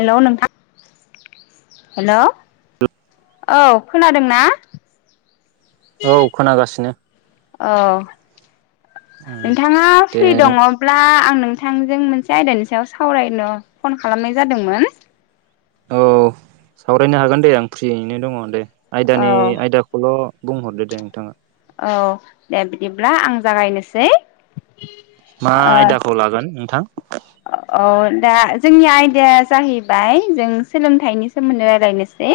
हेल' नोंथां हेल' औ खोनादों ना? औ खोनागासिनो अ उम नोंथाङा दे फ्रि नों दङब्ला आं नों- नोंथांजों मोनसे आयदानि सायाव सावरायनो फन खालामनाय जादोंमोन। औ सावरायनो हागोन दे आं फ्रियैनो दङ दे। औ आयदानि आयदाखौल'। बुंहरदो दे नोंथाङा। औ दे बिदिब्ला आं जागायनोसै। मा ओ आयदाखौ लागोन नोंथां? औ दा जोंनि आयदाया जाहैबाय जों सोलोंथाइनि सोमोन्दै रायज्लायनोसै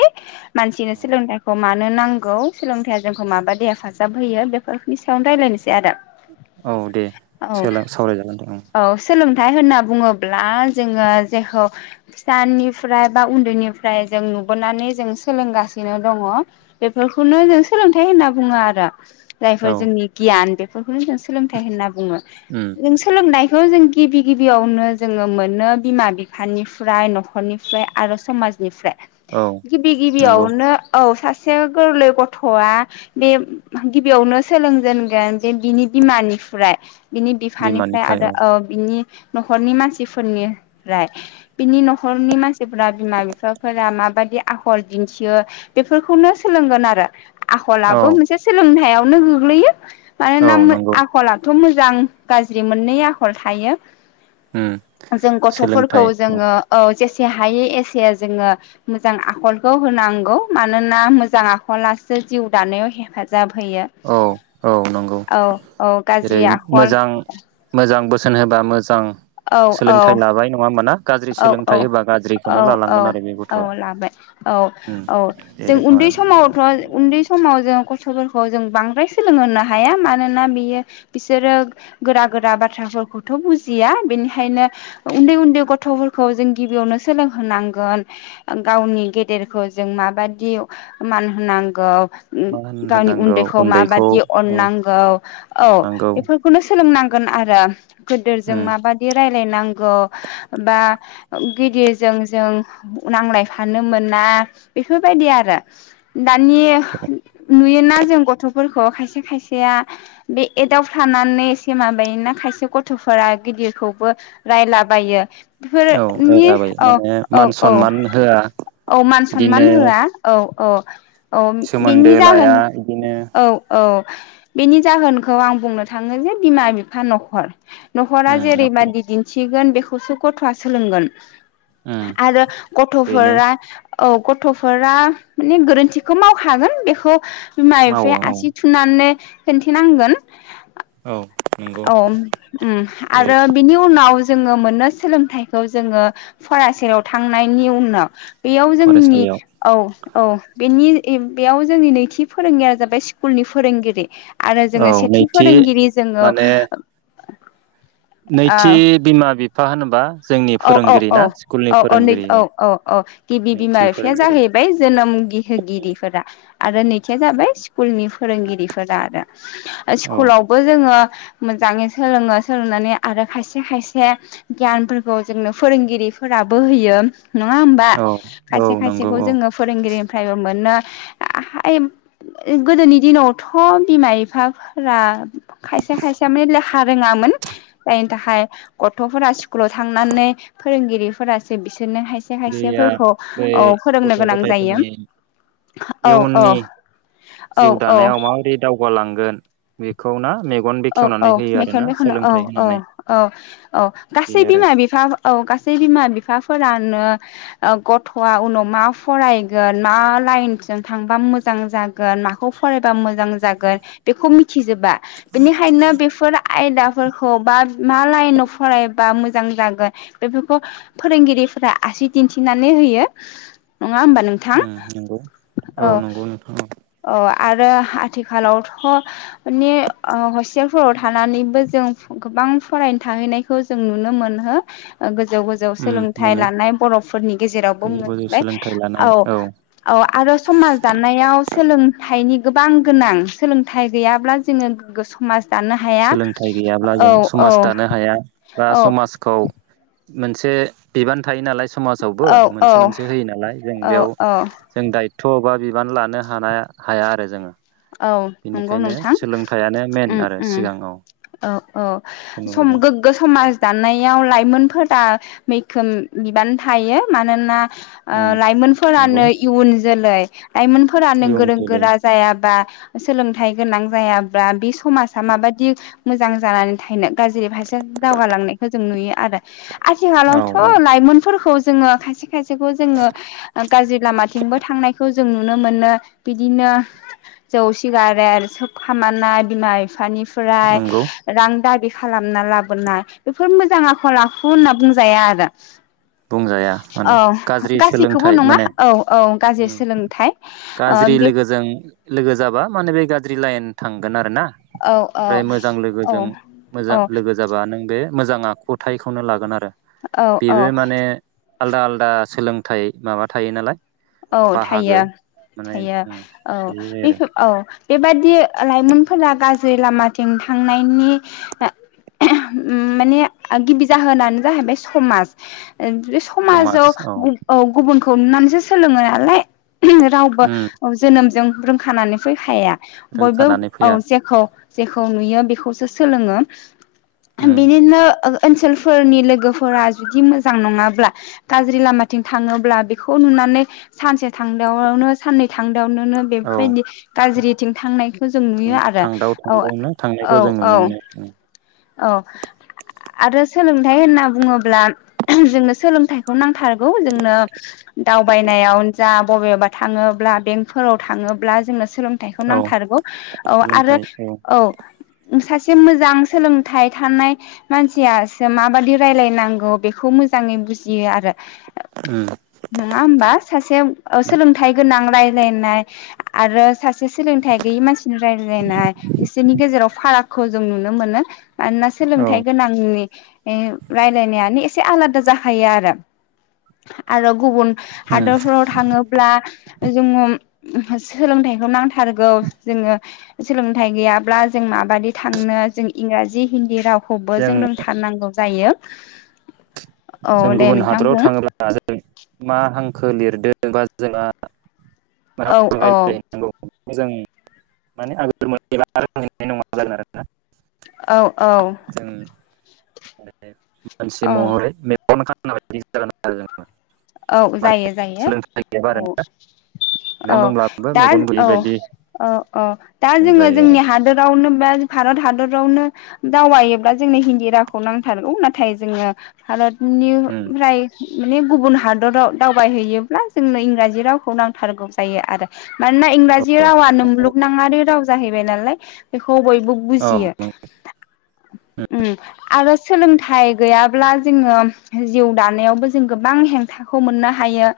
मानसिनो सोलोंथाइखौ मानो नांगौ सोलोंथाइया जोंखौ माबादि हेफाजाब होयो बेफोरनि सायाव रायज्लायनोसै। आरो औ दे औ सावरायजागोन दे औ। सोलोंथाइ होनना बुङोब्ला जोङो जेखौ फिसानिफ्राय बा उन्दैनिफ्राय जों नुबोनानै जों सोलोंगासिनो दङ बेफोरखौनो जों सोलोंथाइ होनना बुङो आरो। ब [inaudible] जायफोर औ जोंनि गियान। बेफोरखौ जों सोलोंथाइ होनना बुङो उम जों सोलोंनाय। खौ' जों गिबि गिबियावनो जोङो मोनो बिमा बिफानिफ्राय न'खरनिफ्राय आरो समाजनिफ्राय औ गिबि नंगौ गिबियावनो औ सासे एसे गोरलै गथ'आ बे गिबियावनो सोलोंजेनगोन जे बिनि बिमानिफ्राय बिनि बिफानिफ्राय बिमानिफ्राय औ आरो बिनि न'खरनि मानसिफोरनिफ्राय बिनि न'खरनि मानसिफोरा बिमा बिफाफोरा माबायदि आखल दिन्थियो बेफोरखौनो सोलोंगोन आरो। औ आखलबो मोनसे सोलोंथायावनो गोग्लैयो। औ मानोना नंगौ आखलाथ' मोजां मोजां गाज्रि मोननै आखल थायो। उम जों गथ'फोरखौ सोलोंथाइ औ जोङो। एसे हायै एसे जोङो मोजां आखलखौ होनांगौ मानोना मोजां आखलासो जिउ दानायाव हेफाजाब जाब होयो औ औ नंगौ औ औ जेरै गाज्रि आखल। मोजां मोजां बोसोन होबा मोजां। औ औ सोलोंथाइ लाबाय नङा होनबा ना? गाज्रि औ औ सोलोंथाइ होबा औ गाज्रिखौनो औ लालांगोन आरो बे औ गथ'आ लाबाय औ उम औ बे जों रोखोम उन्दै आरो समावथ' उन्दै समाव जों कस सलल जों बांद्राय सोलोंहोनो हाया मानोना बियो बिसोरो गोरा गोरा बाथ्राफोरखौथ' बुजिया बेनिखायनो। उम उन्दै उन्दै गथ थ'फोरखौ जों गिबियावनो सोलोंहोनांगोन गावनि गेदेरखौ जों माबादि मान होनांगौ उम मा होन गावनि होननांगौ उन्दैखौ माबादि ओ अननांगौ औ अननांगौ बेफोरखौनो सोलोंनांग गोन आरोम गोदोरजों उम माबायदि राय नायनांग बा ओ गिदिरजों जों नांलायफानो मोना बेफोरबायदि आरो दानि नुयोना बा जों गथ'फोरखौ खायसे खायसेया बे एदावफ्लानानै एसे माबायोना खायसे गथ'फोरा गिदिरखौबो रायलाबायो औ बेफोरनि रायजाबाय औ माने औ मान औ सनमान होआ औ मान सनमान बिदिनो होआ औ अ अ सोमोन्दो बेनि जाहोन लाया बिदिनो औ औ बेनि जाहोनखौ आं बुंनो थाङो जे बिमा बिफा न'खर न'खरा उम न'खर जेरैबादि दिन्थिगोन बे खौ सुख गथ'आ सोलोंगोन उम आरो बेनो गथ'फोरा औ गथ'फोरा माने गोरोन्थिखौ मावखागोन बेखौ बिमा मावो बिफाया औ आसि थुनानै खोन्थिनांगोन औ नंगौ औम उम जेरै आरो बिनि उनाव ज जोङो मोननो सोलोंथाइखौ जोङो फरासेयाव थांनायनि उनाव बेयाव जोंनि फरायसालियाव औ औ बेनि किम बेयाव जोंनि नैथि फोरोंगिरिया जाबाय स्कुलनि फोरोंगिरि। आरो औ जोङो सेथि नैथि फोरोंगिरि जोङो माने नैथि ओ बिमा बिफ फा होनोबा जोंनि औ औ औ फोरोंगिरि औ ना स्कुलनि फोरोंगिरि औ औ औ औ गिबि बिमा नैथि बिफाया फोरोंगिरि जाहैबाय जोनोम गेहे गेरिफोरा आरो नैथिया जाबाय स्कुलनि। फोरोंगिरिफोरा आरो औ स्कुलावबो जोङो मोजाङै सोलोङो सोलोंनानै आरो खायसे-खायसे गियानफोर खौ जोंनो फोरोंगिरिफोराबो होयो नङा होमबा औ औ खायसे नंगौ खायसेखौ औ जोङो फोरोंगिरिनिफ्रायबो मोनो [inaudible] गोदोनि दिनावथ बिमा बिफाफोरा खायसे-खायसे मेल्ला रोङामोन जायनि थाखाय गथफोरा स्कुलाव थांनानै फोरोंगिरिफोरासो बि बिदिनो खायसे दैया खायसेफोरखौ बै औ फोरोंनो गथ' गोनां जायो गथायफोरनि इयुननि जिउ औ-औ-औ-औ दानायाव माबोरै दावगालांगोन बेखौ ना [unintelligible] औ-औ होयो मेगन आरोना बेखेवनो सोलोंथाइ होनानै औ-औ-औ-औ बे गासै आरो बिमा बिफा औ गासै बिमा बिफा फोरानो गथआ उनाव मा फरायगोन मा लाइनजों थांबा मोजां जागोन माखौ फरायबा मोजां जागोन बेखौ मिथिजोबा बेनिखायनो बेफोर आयदाफोरखौ बा मा लाइनाव फरायबा मोजां जागोन बेफोरखौ फोरोंगिरिफोरा आसि दिन्थिनानै होयो नङा हबा नोंथां उम नंगौ औ नंगौ नोंथां औ - औ आरो आथिखालावथ माने ओ हस्टेलफोराव थानानैबो जों गोबां फरायनो थाहैनायखौ जों नुनो मोनहो गो गोजौ गोजौ उम सोलोंथाइ मोनो लानाय बरफोरनि गेजेरावबो गोजौ गोजौ मोनबाय सोलोंथाइ लानाय औ औ-औ आरो समाज दानायाव सोलोंथाइनि गोबां गोनां सोलोंथाइ गैयाब्ला जोङो। गोग्गो समाज दानो हाया सोलोंथाइ गैयाब्ला जों औ औ समाज दानो हाया बा औ समाजखौ मोनसे बिबान थायो नालाय स समाजावबो औ मोनसे मोनसे होयो। नालाय जों औ बेयाव औ जों दायथ बा बि बिबान लानो हानाय हाया आरो जोङो औ नंगौ बेनिखायनो नोंथां सोलोंथाइयानो मेन उम आरो उम सिगाङाव औ - औ सम जों गोग्गो समाज दाननायाव लाइमोन फोरा मैखोम बिबान थायो मानोना उम नंगौ लाइमोनफोरानो इयुन जोलै लाइमोनफोरा नों इयुन गोरों जोलै गोरा जाया बा सोलोंथाइ गोनां जायाब्ला बे समाजा माबादि मोजां जानानै थायनो गाज्रि भारसे दावगालांनायखौ जों नुयो आरो औ आथिखालावथ औ लाइमोनफोरखौ जोङो खायसे खाय जों गाज्रि लामाथिंबो थांनायखौ जों नुनो मोनो बिदिनो जौ सिगारेट सोबखामनाय बिमा बिफानि ओमफ्राय नंगौ रांदाबि खालामना लाबोनाय बेफोर मोजां आखल आखु होनना बुंजाया आरो। बुंजाया औ माने गाज्रि गासैखौबो सोलोंथाइ नङा माने औ औ गाज्रि उम सोलोंथाइ। गाज्रि लोगोजों लोगो जाबा माने बे गाज्रि लाइन थांगोन आरो ना । औ औ ओमफ्राय मोजां औ लोगोजों औ मोजां लोगो जाबा नों बे मोजां आखुथायाइखौनो लागोन आरो‌। औ-औ। माने आलादा-आलदा सोलोंथाइ माबा थायो नालाय। औ बाहागो थायो, माने थायो औ बे आरो बेफोर औ, बेबादि लाइमोनफोरा गाज्रि लामाथिं थांनायनि ओहोम माने गिबि जाहोनानो जाहैबाय समाज। बे समाजाव औ गुबुन [unintelligible] सोलोङो नालाय, ओहोम रावबो उम जोनोमजों रोंखानानै फैखाया बयबो रोंखानानै औ फैया जेखौ जेखौ नुयो बेखौसो सोलोङो। उम बिनिनो ओ ओनसोलफोरनि लोगोफोरा जुदि मोजां नङाब्ला गाज्रि लामाथिं थाङोब्ला बेखौ नुनानै सानसे। थांनायावनो साननै थां नो औ बेफोरबायदि गाज्रिथिं थांनायखौ जों नुयो आरो थांदाव थांदावनो थांनायखौ जों नुनो औ-औ-औ मोनो औ आरो सोलोंथाइ होनना बुङोब्ला जोंनो सोलोंथाइखौ नांथारगौ जोंनो दाव बायनायाव जा बबेबा थाङोब्ला बेंकफोराव थाङोब्ला जोंनो सोलोंथाइखौ औ नांथारगौ औ आरो औ, सासे मोजां सोलोंथाइ थानाय मानसियासो माबादि रायलायनांगौ बेखौ मोजाङै बुजियो आरो । उम। नङा हबा सासे ओ ना सोलोंथ गोनां ननाय आरो। सासे सोलोंथाइ गैयि मानसिनि रायज्लायनाय बिसोरनि गेजेराव फाराग खौ जों नुनो मोनो। आरानोना औ सोलोंथाइ गोनांनि ए माने रायलायनायानो एसे आलादा जाखायोआरो आरो गुबुन उम हादरफोराव थाङोब्ला जोङो सोलोंथाइखौ नांथारगौ जोङो सोलोंथाइ गैयाब्ला जों माबायदि थांनो जों इंराजि हिन्दी राव खौबो जों रोंथारनांगौ जायो। [inaudible] जों दे गुबुन नोंथां हादराव बुं थाङोब्ला जों मा हांखो लिरदों बा जोंहा औ औ मोजां माने आगोल मोननाय एबानाय नङा जागोन आरोना औ औ बे मानसि औ महरै मेगन खाना बायदि जागोन आरो जों औ माने जायो जायो सोलोंथाइ गैयाबा आरो औ औ मेगन दंब्लाबो दा मेगन गैयि औ बायदि औ औ दा जोङो बुंजायो आरो जोंनि हादोरावनो भारत हादरावनो दावायोब्ला जोंनो हिन्दी रावखौ नांथारगौ नाथाय जोङो भारत निफ्राय माने गुबुन हादराव दावबायहैयोब्ला जोंनो इंराजि रावखौ नांथारगौ जायो आरो मानोना इंराजि उम रावानो मुलुगनाङारि राव जाहैबाय नालाय खौ बयबो औ बुजियो ओम आरो सोलोंथाइ गैयाब्ला जोङो जिउ दानायावबो जों गोबां हें थाखौ मोननो हायो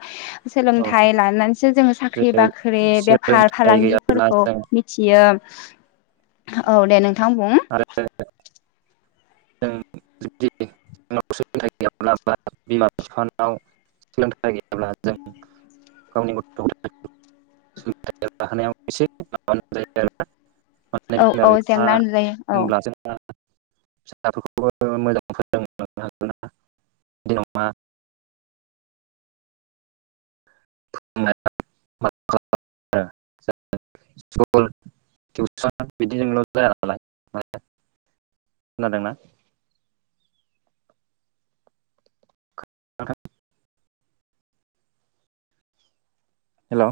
औ सोलोंथाइ लानानैसो जोङो साख्रि जेरै बाख्रि बेफार सोलोंथाइ गैयाब्ला फालांगिफोरखौ जों मिथियो औ दे नोंथां बुं आरो जों जुदि सोलोंथाइ गैयाब्ला बा बिमा बिफानाव सोलोंथाइ गैयाब्ला जों गावनि गथ' गथाय सोलोंथाय लानायाव एसे माब जायो आरोना औ औ जेंना नुजायो औ जोंना फिसाफोरखौबो मोजां फोरोंलांनो हागोन [inaudible] [inaudible] नोंथां हेलौ